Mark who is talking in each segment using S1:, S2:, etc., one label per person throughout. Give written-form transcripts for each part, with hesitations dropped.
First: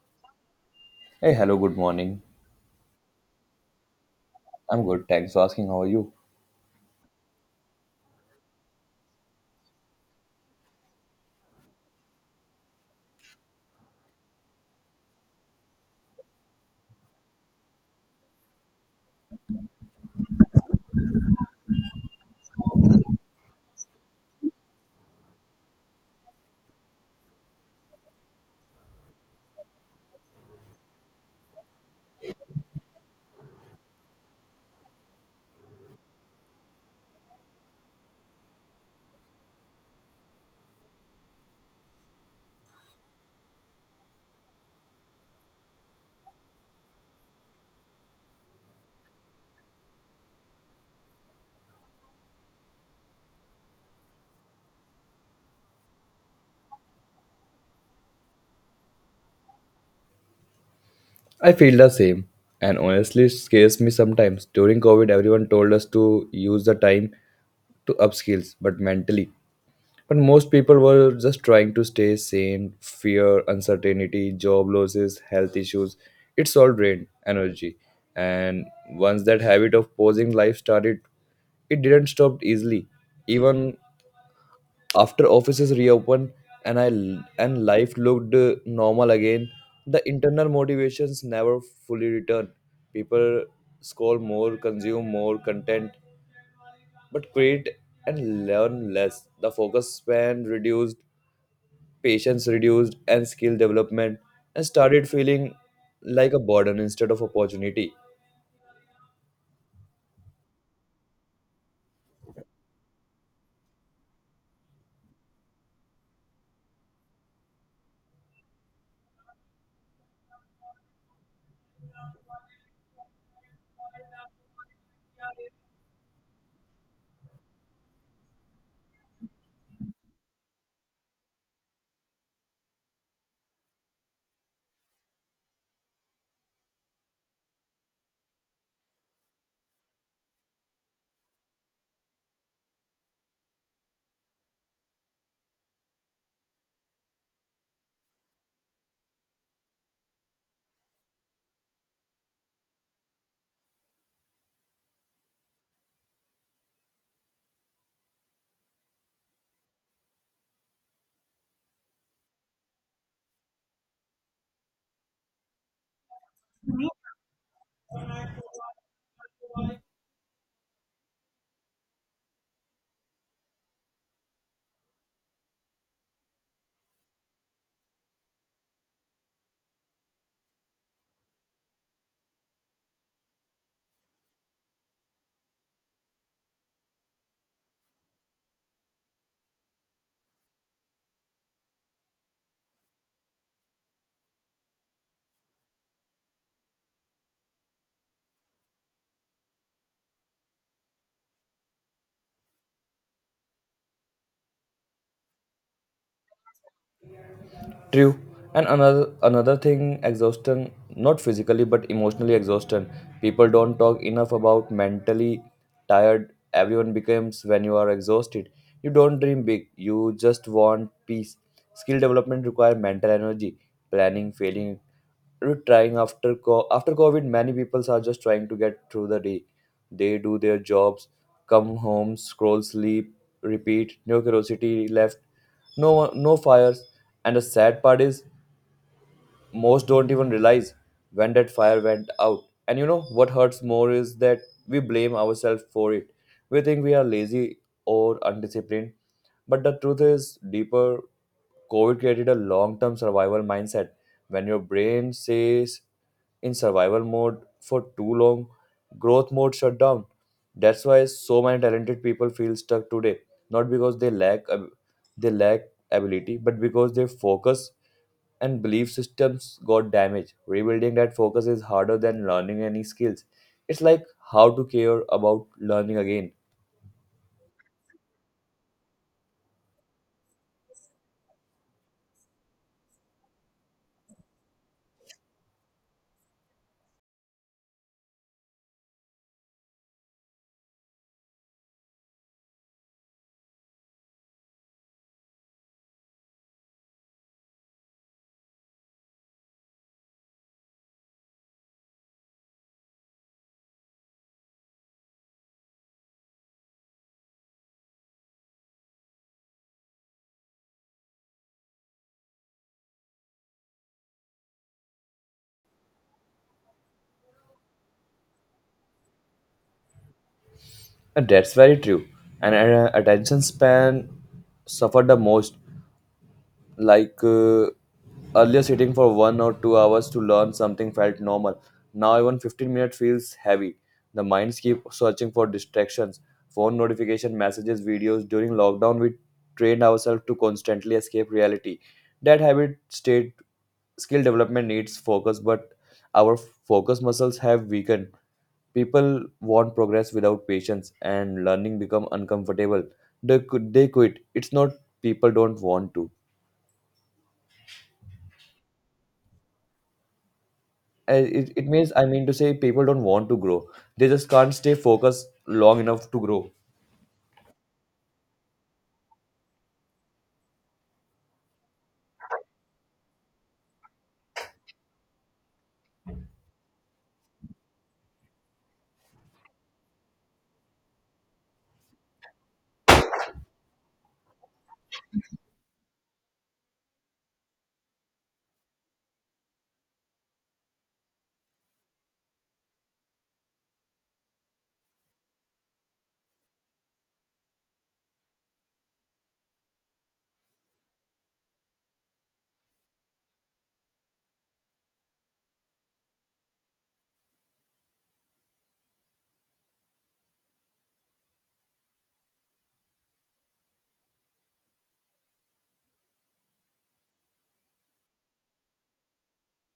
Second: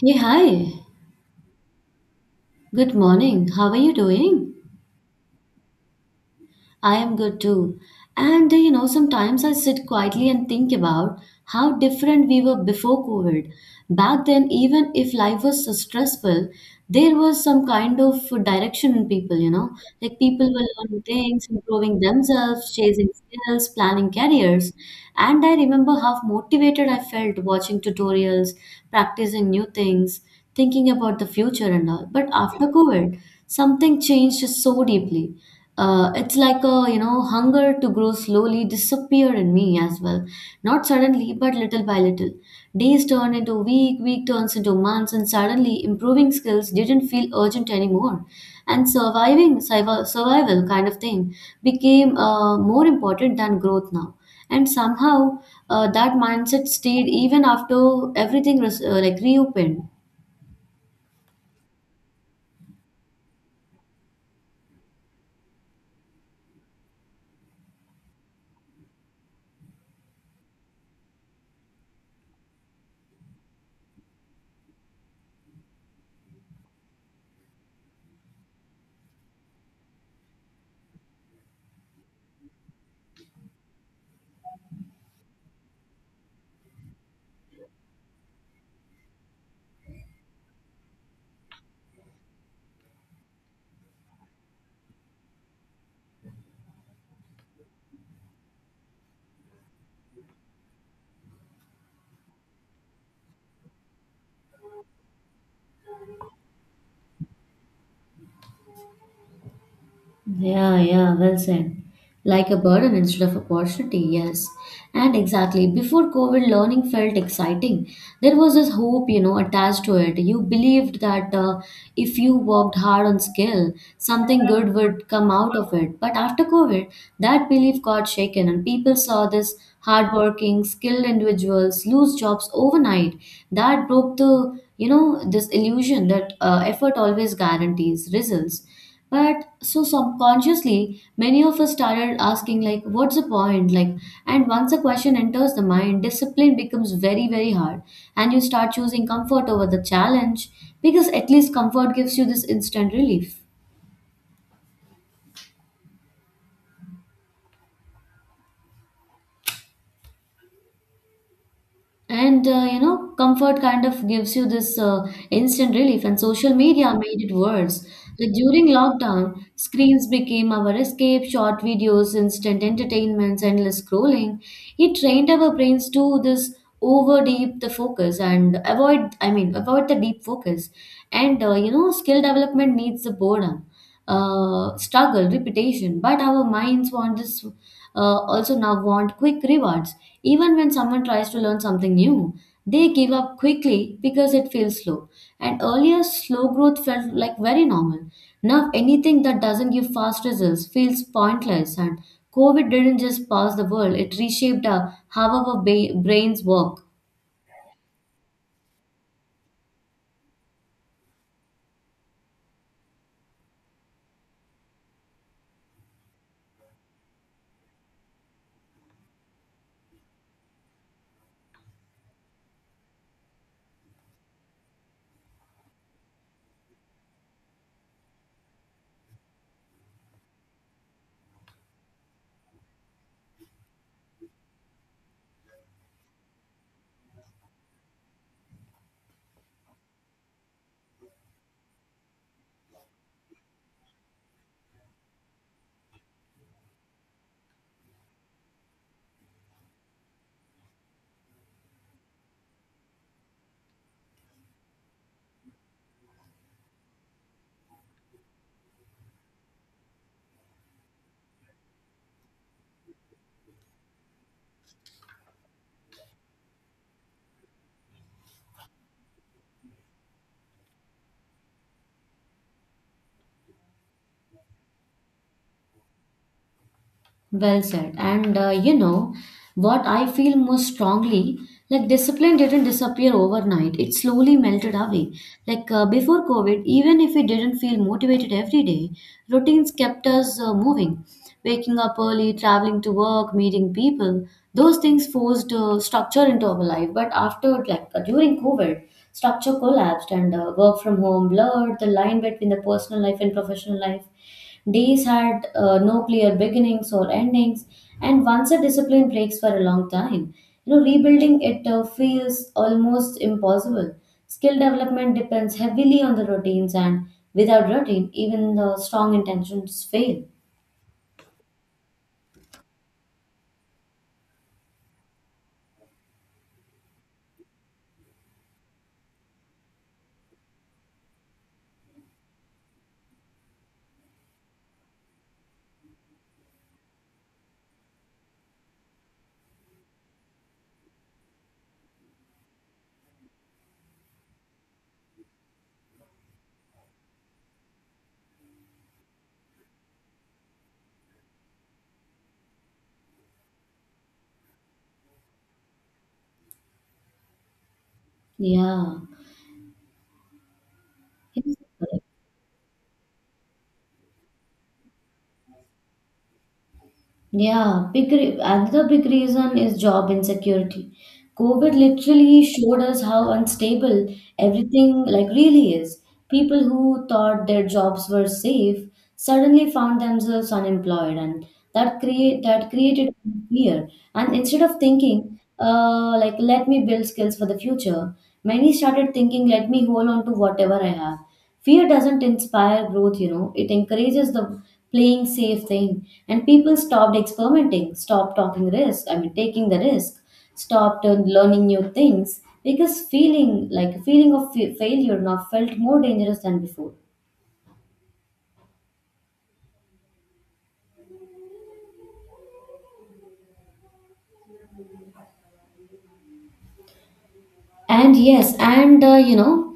S1: Hey, hi.
S2: Hey, hello, good morning.
S1: Good morning. How are you doing?
S2: I'm good, thanks for asking. How are you?
S1: I am good too. And sometimes I sit quietly and think about how different we were before COVID. Back then, even if life was so stressful, there was some kind of direction in people, like people were learning things, improving themselves, chasing skills, planning careers. And I remember how motivated I felt watching tutorials, practicing new things, thinking about the future and all. But after COVID, something changed so deeply. It's like a hunger to grow slowly disappeared in me as well. Not suddenly, but little by little. Days turned into week, week turns into months, and suddenly improving skills didn't feel urgent anymore. And surviving, survival kind of thing became more important than growth now. And somehow that mindset stayed even after everything was like reopened.
S2: I feel the same, and honestly, it scares me sometimes. During COVID, everyone told us to use the time to upskills, but mentally. But most people were just trying to stay sane, fear, uncertainty, job losses, health issues. It's all drained energy. And once that habit of pausing life started, it didn't stop easily. Even after offices reopened and I and life looked normal again, the internal motivations never fully return. People scroll more, consume more content, but create and learn less. The focus span reduced, patience reduced, and skill development and started feeling like a burden instead of opportunity.
S1: Yeah, yeah, well said. Like a burden instead of opportunity, yes. And exactly, before COVID, learning felt exciting. There was this hope, attached to it. You believed that if you worked hard on skill, something good would come out of it. But after COVID, that belief got shaken, and people saw this hardworking, skilled individuals lose jobs overnight. That broke the, this illusion that effort always guarantees results, but so subconsciously many of us started asking, like, what's the point, like. And once a question enters the mind, discipline becomes very very hard, and you start choosing comfort over the challenge, because at least comfort gives you this instant relief. And comfort kind of gives you this instant relief, and social media made it worse. Like, during lockdown, screens became our escape, short videos, instant entertainments, endless scrolling. It trained our brains to this over deep the focus and avoid, I mean, avoid the deep focus. And skill development needs the boredom, struggle, repetition. But our minds want this, also now want quick rewards. Even when someone tries to learn something new, they give up quickly because it feels slow. And earlier, slow growth felt like very normal. Now, anything that doesn't give fast results feels pointless. And COVID didn't just pass the world, it reshaped how our brains work.
S2: True. And another thing, exhaustion, not physically but emotionally exhaustion. People don't talk enough about mentally tired everyone becomes when you are exhausted. You don't dream big, you just want peace. Skill development require mental energy, planning, failing, trying after COVID, many people are just trying to get through the day. They do their jobs, come home, scroll, sleep, repeat. No curiosity left. No fires. And the sad part is, most don't even realize when that fire went out. And you know what hurts more is that we blame ourselves for it. We think we are lazy or undisciplined, but the truth is deeper. COVID created a long-term survival mindset. When your brain says in survival mode for too long, growth mode shut down. That's why so many talented people feel stuck today, not because they lack ability, but because their focus and belief systems got damaged. Rebuilding that focus is harder than learning any skills. It's like how to care about learning again.
S1: Well said. And you know what I feel most strongly, like discipline didn't disappear overnight. It slowly melted away. Like, before COVID, even if we didn't feel motivated every day, routines kept us moving. Waking up early, traveling to work, meeting people, those things forced structure into our life. But after, like, during COVID, structure collapsed, and work from home blurred the line between the personal life and professional life. Days had no clear beginnings or endings, and once a discipline breaks for a long time, rebuilding it feels almost impossible. Skill development depends heavily on the routines, and without routine, even the strong intentions fail.
S2: And that's very true. And attention span suffered the most, like earlier sitting for 1 or 2 hours to learn something felt normal. Now even 15 minutes feels heavy. The minds keep searching for distractions, phone notification messages, videos. During lockdown we trained ourselves to constantly escape reality. That habit state, skill development needs focus, but our focus muscles have weakened. People want progress without patience, and learning become uncomfortable. They quit. It's not people don't want to
S1: Yeah.
S2: it,
S1: Yes,
S2: it means
S1: correct.
S2: I mean to say people don't want to grow, they just can't stay focused long enough to grow.
S1: Yeah, another big reason is job insecurity. COVID literally showed us how unstable everything like really is. People who thought their jobs were safe suddenly found themselves unemployed, and that created fear. And instead of thinking, like, let me build skills for the future, many started thinking, let me hold on to whatever I have. Fear doesn't inspire growth, it encourages the playing safe thing. And people stopped experimenting, stopped talking risk, I mean, taking the risk, stopped learning new things, because feeling like a feeling of failure now felt more dangerous than before. And yes, and uh, you know,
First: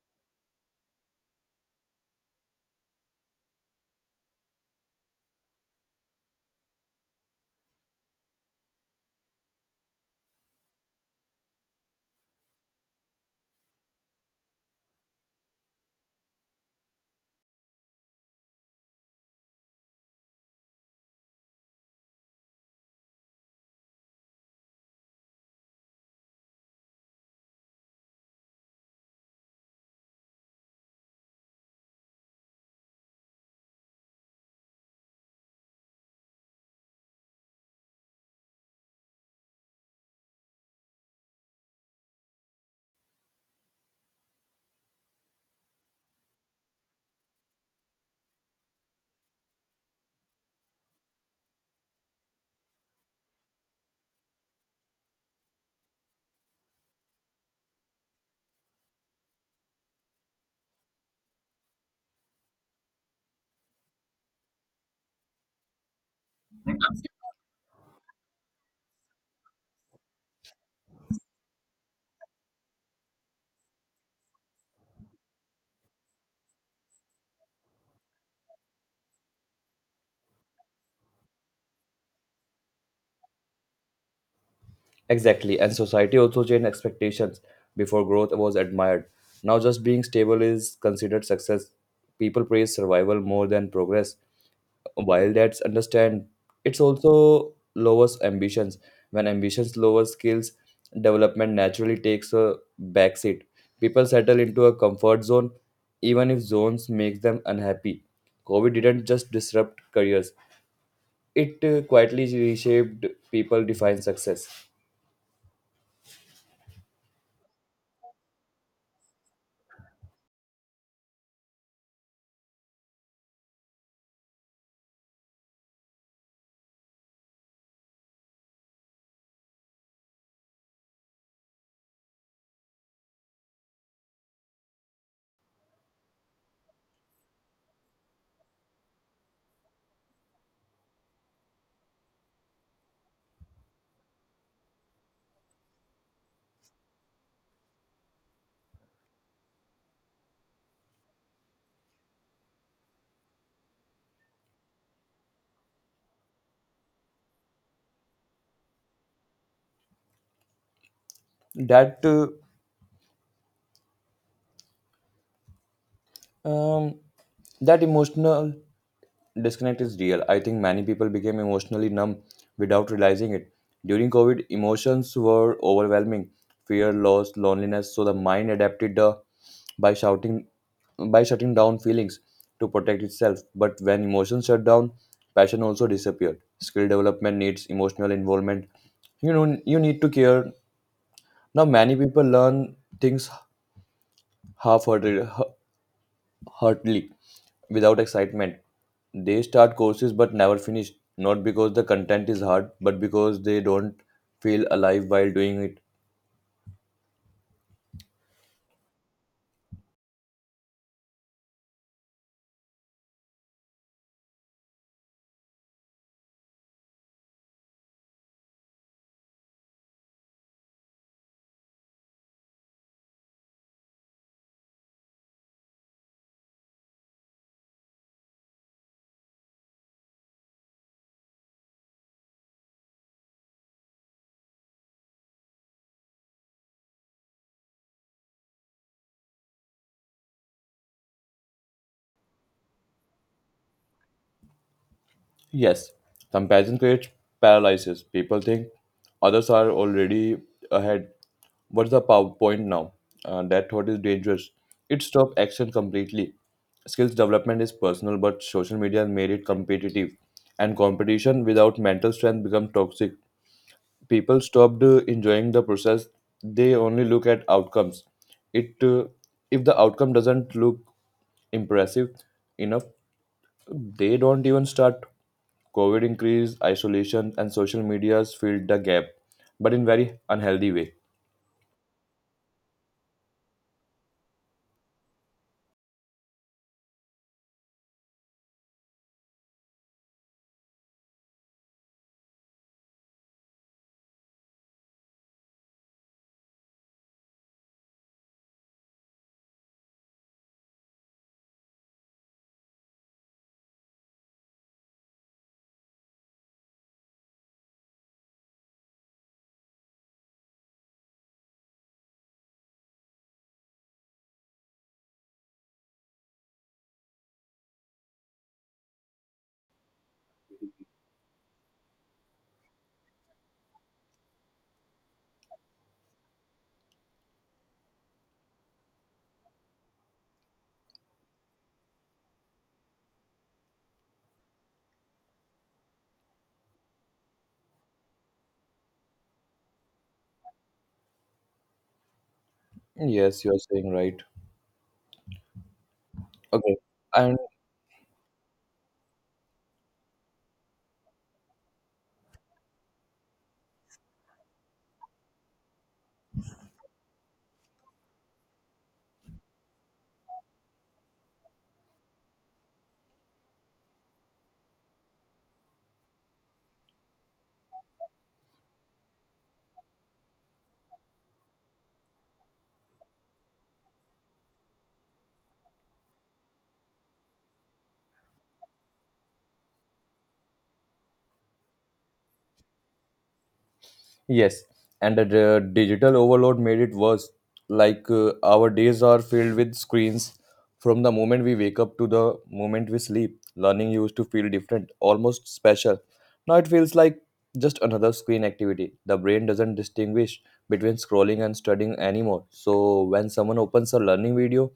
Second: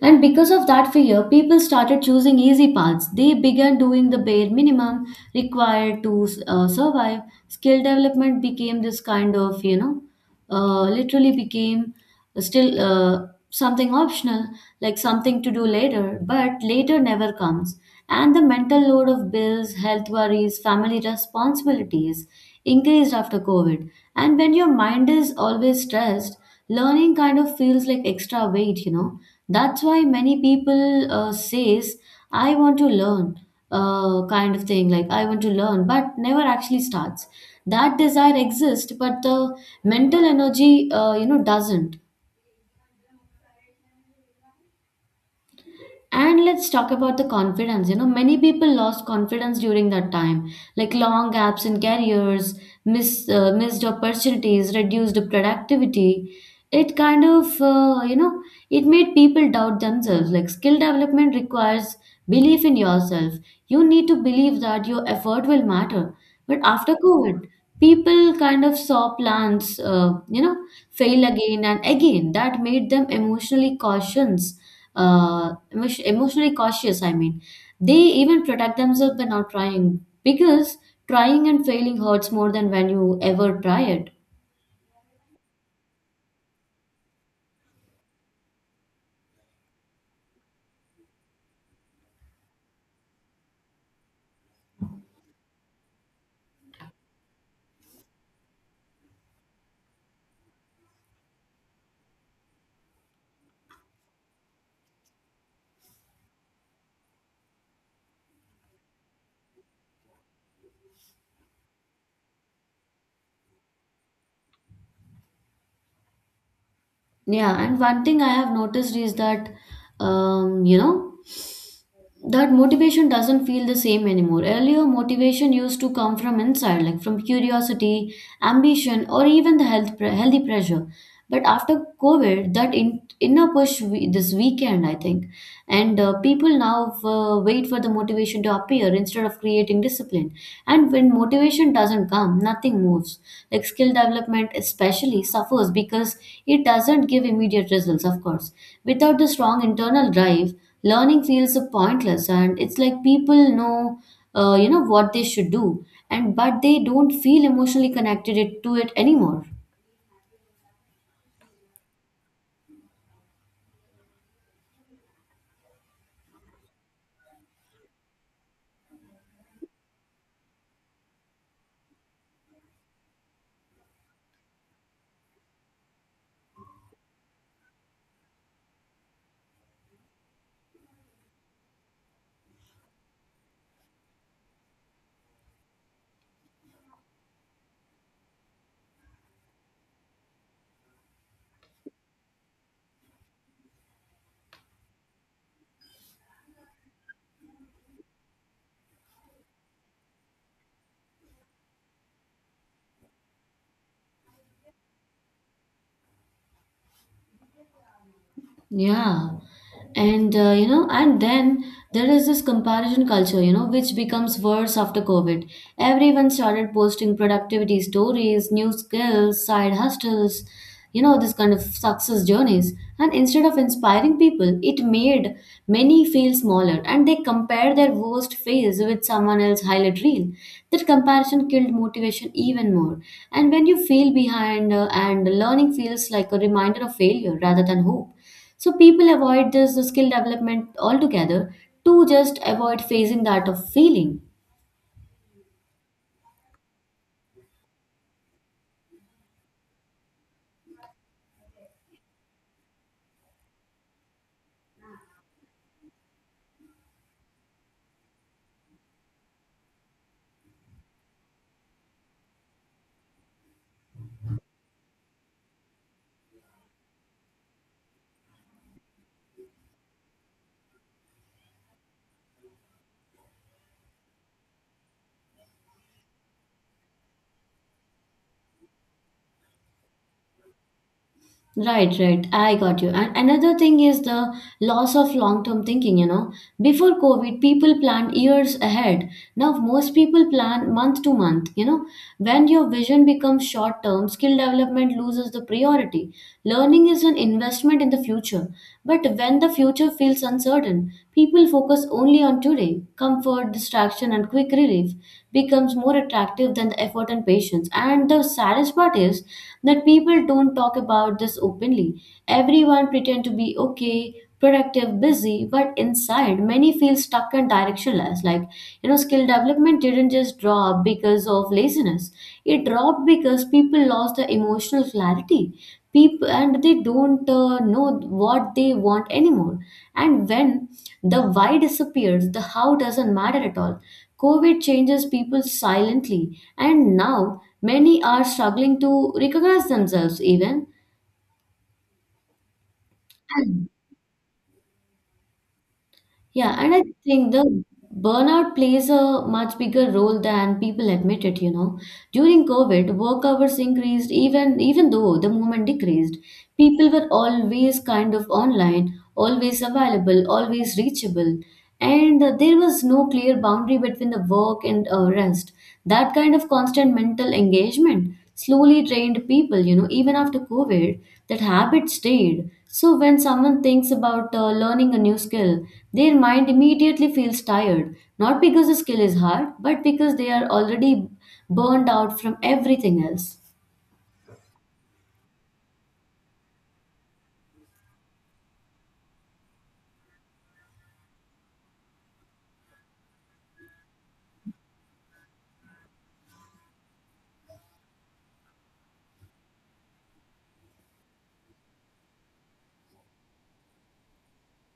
S1: and because of that fear, people started choosing easy paths. They began doing the bare minimum required to survive. Skill development became this kind of, literally became still something optional, like something to do later, but later never comes. And the mental load of bills, health worries, family responsibilities increased after COVID. And when your mind is always stressed, learning kind of feels like extra weight. That's why many people says, I want to learn, kind of thing, like, I want to learn, but never actually starts. That desire exists, but the mental energy, doesn't. And let's talk about the confidence. Many people lost confidence during that time, like long gaps in careers, missed opportunities, reduced productivity. It kind of, you know, it made people doubt themselves. Like, skill development requires belief in yourself. You need to believe that your effort will matter. But after COVID, people kind of saw plans, fail again and again. That made them emotionally cautious. Emotionally cautious. I mean, they even protect themselves by not trying because trying and failing hurts more than when you ever try it.
S2: Exactly. And society also changed expectations. Before, growth was admired, now just being stable is considered success. People praise survival more than progress. While that's understand, it's also lowers ambitions. When ambitions lower, skills development naturally takes a backseat. People settle into a comfort zone, even if zones makes them unhappy. COVID didn't just disrupt careers; it quietly reshaped people define success.
S1: Yeah, and one thing I have noticed is that, um, you know, that motivation doesn't feel the same anymore. Earlier, motivation used to come from inside, like from curiosity, ambition, or even the healthy pressure. But after COVID, that inner push we, this weekend, I think, and people now wait for the motivation to appear instead of creating discipline. And when motivation doesn't come, nothing moves. Like, skill development especially suffers because it doesn't give immediate results, of course. Without the strong internal drive, learning feels pointless, and it's like people know you know what they should do, and but they don't feel emotionally connected to it anymore.
S2: That uh, um, that emotional disconnect is real. I think many people became emotionally numb without realizing it. During COVID, emotions were overwhelming, fear, loss, loneliness. So the mind adapted by shouting by shutting down feelings to protect itself. But when emotions shut down, passion also disappeared. Skill development needs emotional involvement. You know you need to care. Now many people learn things half heartedly, without excitement. They start courses but never finish, not because the content is hard, but because they don't feel alive while doing it.
S1: Yeah. And and then there is this comparison culture, which becomes worse after COVID. Everyone started posting productivity stories, new skills, side hustles, this kind of success journeys. And instead of inspiring people, it made many feel smaller, and they compare their worst phase with someone else's highlight reel. That comparison killed motivation even more. And when you feel behind, and learning feels like a reminder of failure rather than hope, so people avoid this skill development altogether, to just avoid facing that of failing.
S2: Yes, comparison creates paralysis. People think others are already ahead. Point now? That thought is dangerous. It stops action completely. Skills development is personal, but social media made it competitive, and competition without mental strength becomes toxic. People stopped enjoying the process, they only look at outcomes. It If the outcome doesn't look impressive enough, they don't even start. COVID increase isolation and social medias filled the gap, but in very unhealthy way.
S1: Right, right. I got you. And another thing is the loss of long-term thinking. Before COVID, people planned years ahead. Now most people plan month to month. When your vision becomes short-term, skill development loses the priority. Learning is an investment in the future. But when the future feels uncertain, people focus only on today. Comfort, distraction, and quick relief becomes more attractive than the effort and patience. And the saddest part is that people don't talk about this openly. Everyone pretend to be okay, productive, busy, but inside many feel stuck and directionless. Like, skill development didn't just drop because of laziness. It dropped because people lost the emotional clarity. People and they don't know what they want anymore. And when the why disappears, the how doesn't matter at all. COVID changes people silently, and now many are struggling to recognize themselves even.
S2: Yes, you're
S1: And
S2: saying right.
S1: yeah, and
S2: Okay.
S1: I think
S2: And
S1: the burnout plays a much bigger role than people admit it. During COVID, work hours increased even though the movement decreased. People were always kind of online, always available, always reachable. And there was no clear boundary between the work and rest. That kind of constant mental engagement slowly trained people, even after COVID, that habit stayed. So when someone thinks about learning a new skill, their mind immediately feels tired, not because the skill is hard, but because they are already burned out from everything else.
S2: yes, and the digital overload made it worse. Like our days are filled with screens from the moment we wake up to the moment we sleep. Learning used to feel different, almost special. Now it feels like just another screen activity. The brain doesn't distinguish between scrolling and studying anymore. So when someone opens a learning video,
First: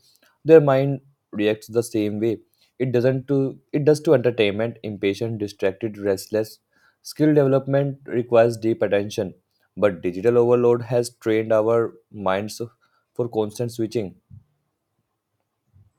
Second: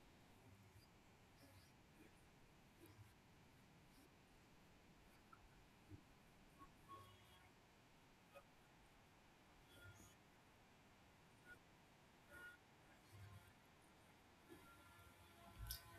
S2: their mind reacts the same way. It doesn't to it does to entertainment, impatient, distracted, restless. Skill development requires deep attention, but digital overload has trained our minds for constant switching.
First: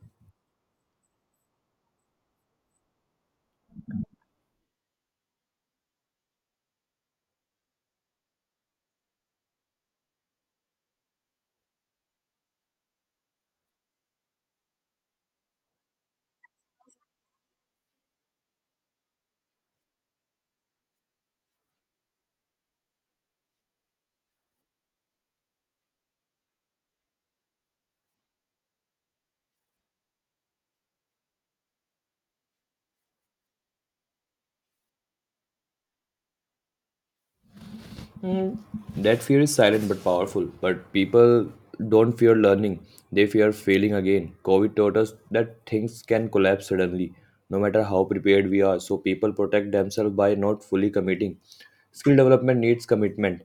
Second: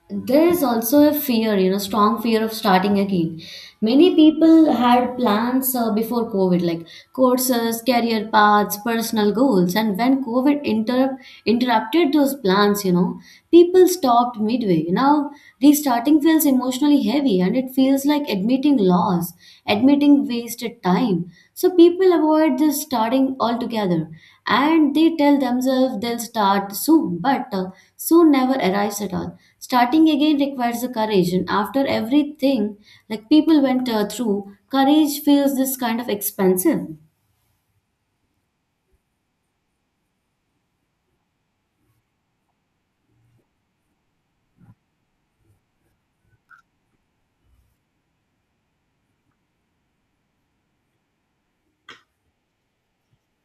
S1: There is also a fear, strong fear of starting again. Many people had plans before COVID, like courses, career paths, personal goals, and when COVID interrupted those plans. People stopped midway. Now restarting feels emotionally heavy, and it feels like admitting loss, admitting wasted time, so people avoid this starting altogether, and they tell themselves they'll start soon, but soon never arrives at all. Starting again requires the courage, and after everything, like people went through, courage feels this kind of expensive.
S2: That fear is silent but powerful. But people don't fear learning, they fear failing again. COVID taught us that things can collapse suddenly, no matter how prepared we are. So people protect themselves by not fully committing. Skill development needs commitment.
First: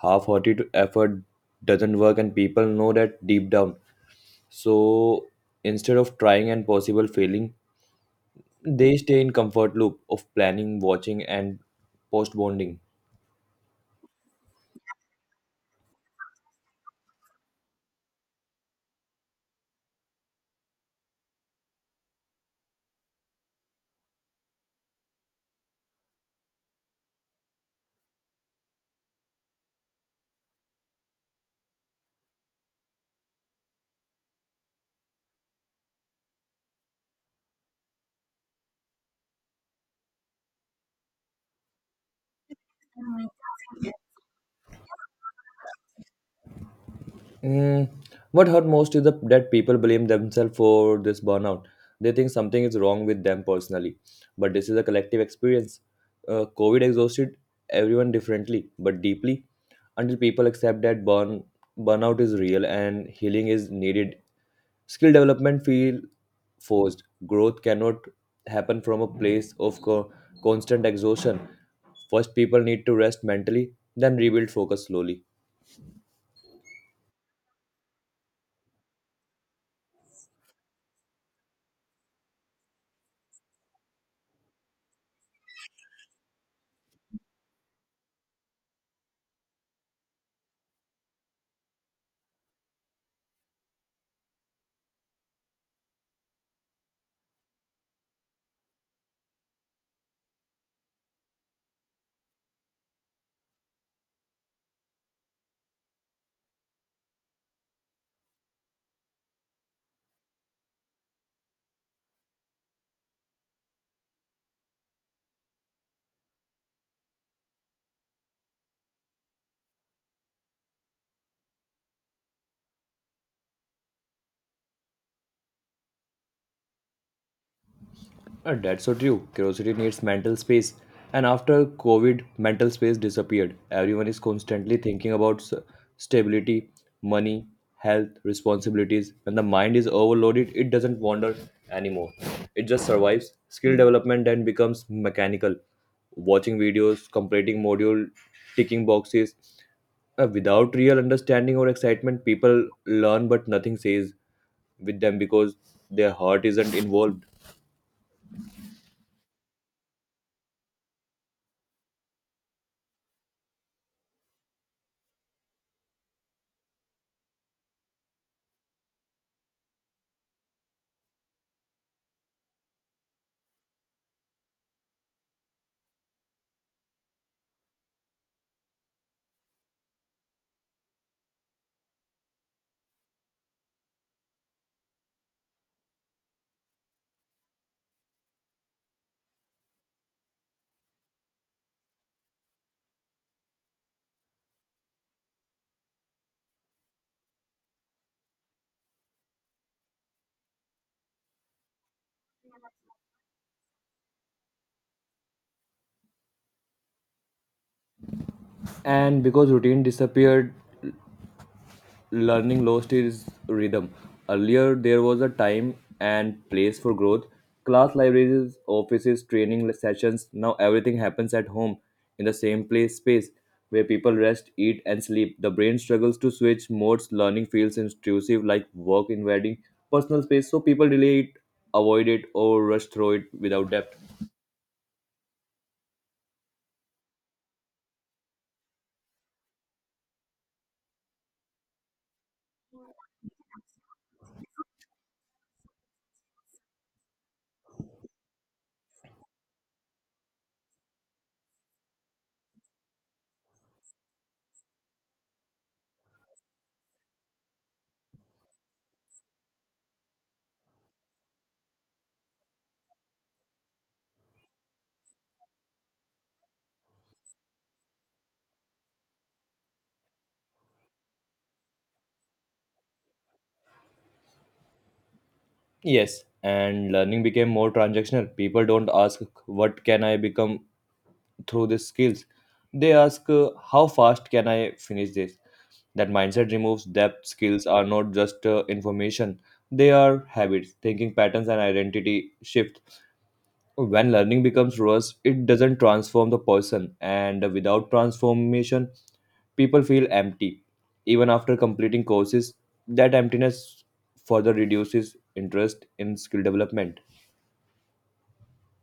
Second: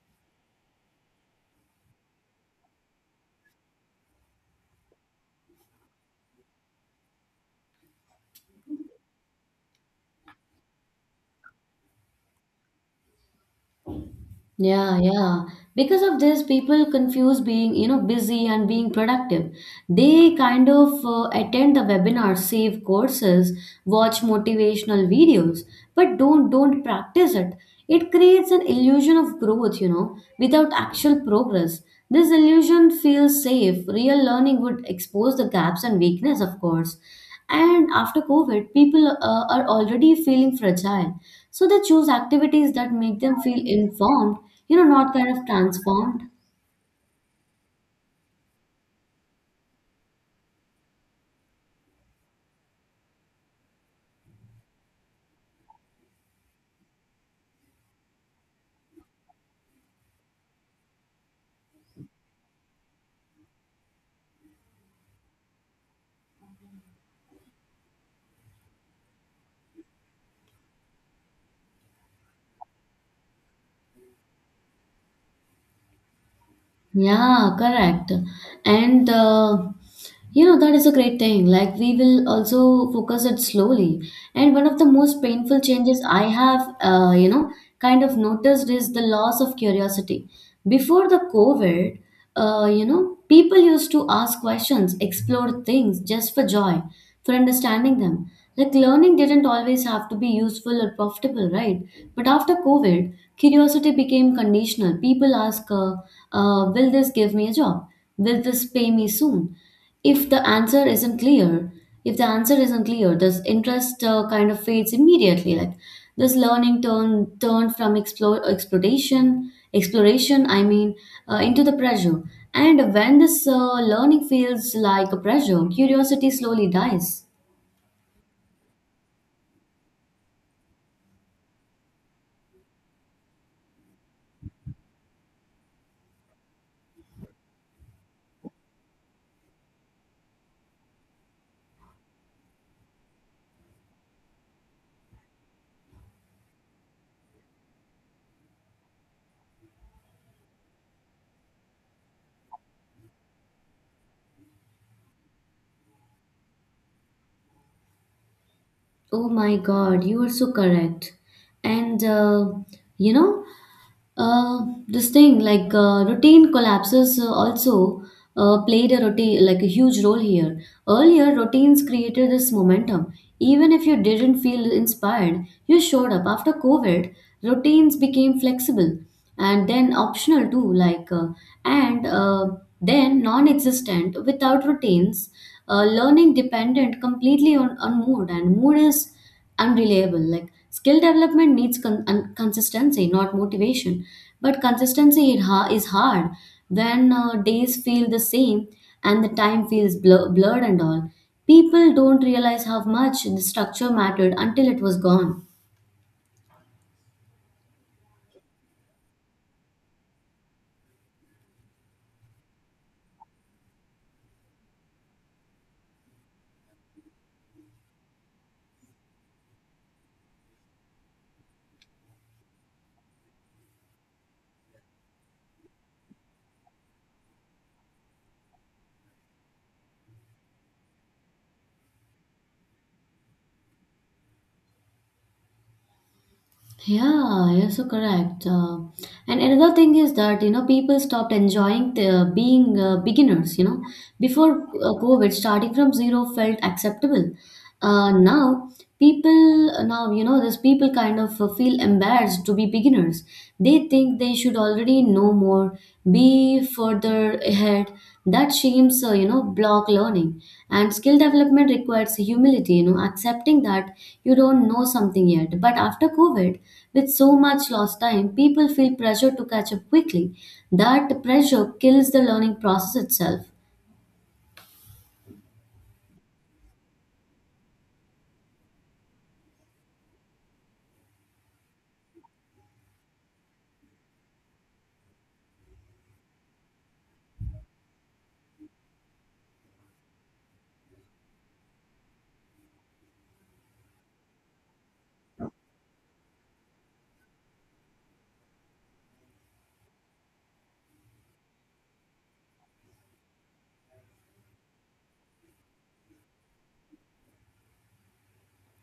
S2: Half hearted effort doesn't work, and people know that deep down. So instead of trying and possible failing, they stay in comfort loop of planning, watching, and post bonding.
S1: Yeah, yeah. Because of this, people confuse being, busy and being productive. They kind of attend the webinars, save courses, watch motivational videos, but don't practice it. It creates an illusion of growth, without actual progress. This illusion feels safe. Real learning would expose the gaps and weakness, of course. And after COVID, people are already feeling fragile. So they choose activities that make them feel informed, not kind of transformed.
S2: Mm, what hurt most is the, that people blame themselves for this burnout. They think something is wrong with them personally, but this is a collective experience. COVID exhausted everyone differently, but deeply. Until people accept that burnout is real and healing is needed, skill development feel forced. Growth cannot happen from a place of constant exhaustion. First, people need to rest mentally, then rebuild focus slowly.
S1: Yeah, correct. And that is a great thing. Like, we will also focus it slowly. And one of the most painful changes I have, kind of noticed is the loss of curiosity. Before the COVID, people used to ask questions, explore things just for joy, for understanding them. Like learning didn't always have to be useful or profitable, right? But after COVID, curiosity became conditional. People ask, "Will this give me a job? Will this pay me soon?" if the answer isn't clear if the answer isn't clear, this interest kind of fades immediately. Like, this learning turn turned from explore exploration exploration I mean Into the pressure. And when this learning feels like a pressure, curiosity slowly dies.
S2: That's so true. Curiosity needs mental space. And after COVID, mental space disappeared. Everyone is constantly thinking about stability, money, health, responsibilities. When the mind is overloaded, it doesn't wander anymore. It just survives. Skill development then becomes mechanical. Watching videos, completing module, ticking boxes. Without real understanding or excitement, people learn but nothing stays with them because their heart isn't involved.
S1: Oh my God, you are so correct. And you know, this thing, like, routine collapses also played a routine like a huge role here. Earlier, routines created this momentum. Even if you didn't feel inspired, you showed up. After COVID, routines became flexible and then optional too, like, and then non-existent. Without routines, learning dependent completely on, mood, and mood is unreliable. Like, skill development needs consistency, not motivation, but consistency is hard when days feel the same and the time feels blurred and all. People don't realize how much the structure mattered until it was gone.
S2: And because routine disappeared, learning lost its rhythm. Earlier there was a time and place for growth, class libraries, offices, training sessions. Now everything happens at home, in the same place space where people rest, eat, and sleep. The brain struggles to switch modes. Learning feels intrusive, like work invading personal space, so people delay it, avoid it, or rush through it without depth.
S1: Yeah, you're so correct. And another thing is that, you know, people stopped enjoying being beginners. You know, before COVID, starting from zero felt acceptable. Now, you know, these people kind of feel embarrassed to be beginners. They think they should already know more, be further ahead. That shames, you know, block learning. And skill development requires humility, you know, accepting that you don't know something yet. But after COVID, with so much lost time, people feel pressure to catch up quickly. That pressure kills the learning process itself.
S2: Yes, and learning became more transactional. People don't ask what can I become through the skills. They ask, how fast can I finish this? That mindset removes depth. Skills are not just information, they are habits, thinking patterns, and identity shift. When learning becomes worse, it doesn't transform the person, and without transformation, people feel empty. Even after completing courses, that emptiness further reduces interest in skill development.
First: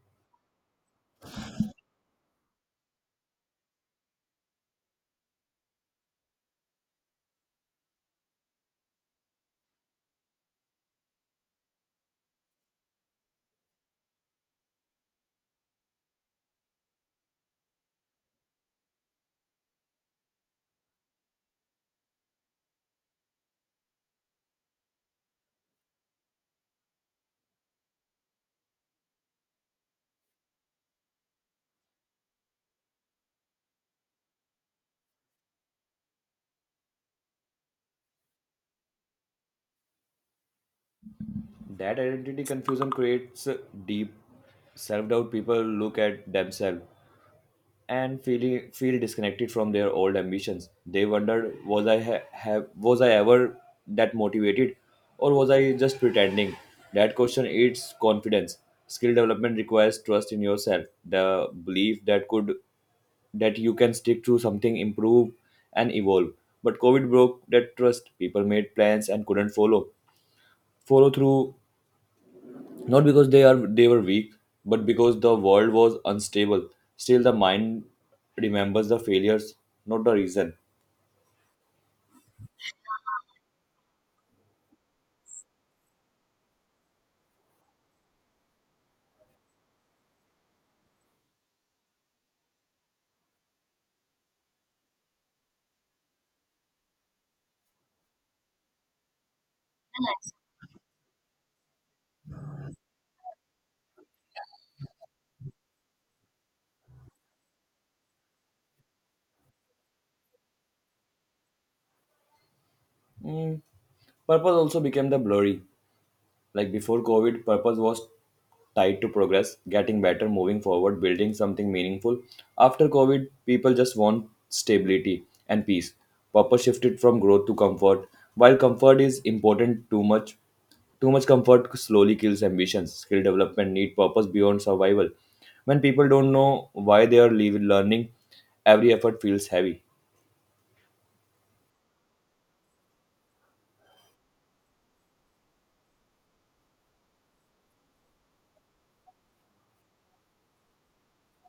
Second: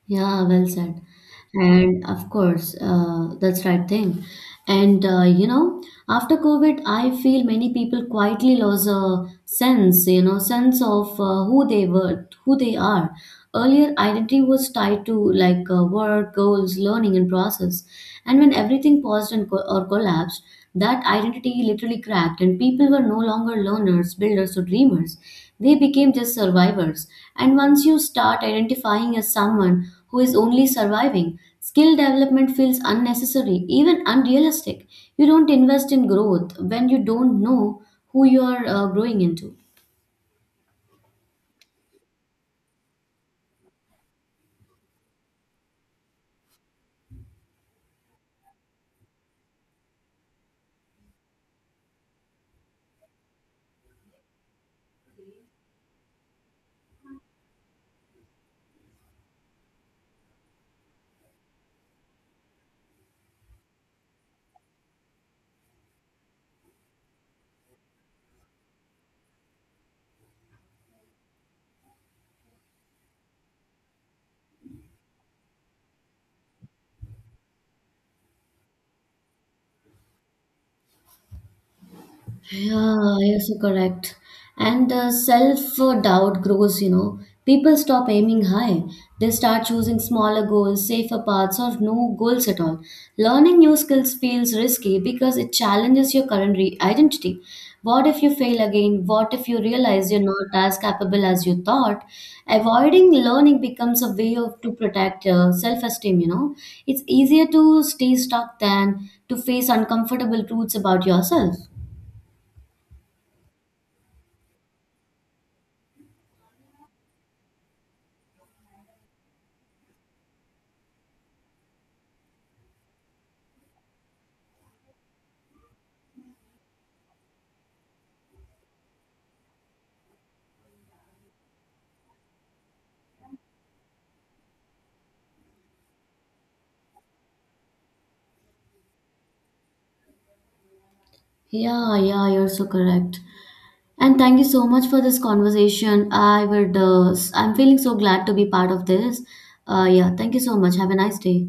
S1: Yeah, well said. And of course, that's right thing. And you know, after COVID, I feel many people quietly lost a sense, you know, sense of who they were, who they are. Earlier, identity was tied to, like, work, goals, learning, and process. And when everything paused and co or collapsed, that identity literally cracked, and people were no longer learners, builders, or dreamers. They became just survivors. And once you start identifying as someone who is only surviving, skill development feels unnecessary, even unrealistic. You don't invest in growth when you don't know who you are growing into.
S2: That identity confusion creates deep self doubt. People look at themselves and feel disconnected from their old ambitions. They wonder, was I ever that motivated, or was I just pretending? That question eats confidence. Skill development requires trust in yourself, the belief that you can stick to something, improve, and evolve. But COVID broke that trust. People made plans and couldn't follow through, not because they were weak, but because the world was unstable. Still, the mind remembers the failures, not the reason.
S1: Yeah, yes, you're so correct. And the self-doubt grows, you know. People stop aiming high. They start choosing smaller goals, safer paths, or no goals at all. Learning new skills feels risky because it challenges your identity. What if you fail again? What if you realize you're not as capable as you thought? Avoiding learning becomes a way of to protect self-esteem, you know. It's easier to stay stuck than to face uncomfortable truths about yourself.
S2: Mm, purpose also became the blurry. Like before COVID, purpose was tied to progress, getting better, moving forward, building something meaningful. After COVID, people just want stability and peace. Purpose shifted from growth to comfort. While comfort is important, too much comfort slowly kills ambitions. Skill development need purpose beyond survival. When people don't know why they are learning, every effort feels heavy.
S1: Yeah, yeah, you're so correct. And thank you so much for this conversation. I would, I'm feeling so glad to be part of this. Yeah, thank you so much. Have a nice day.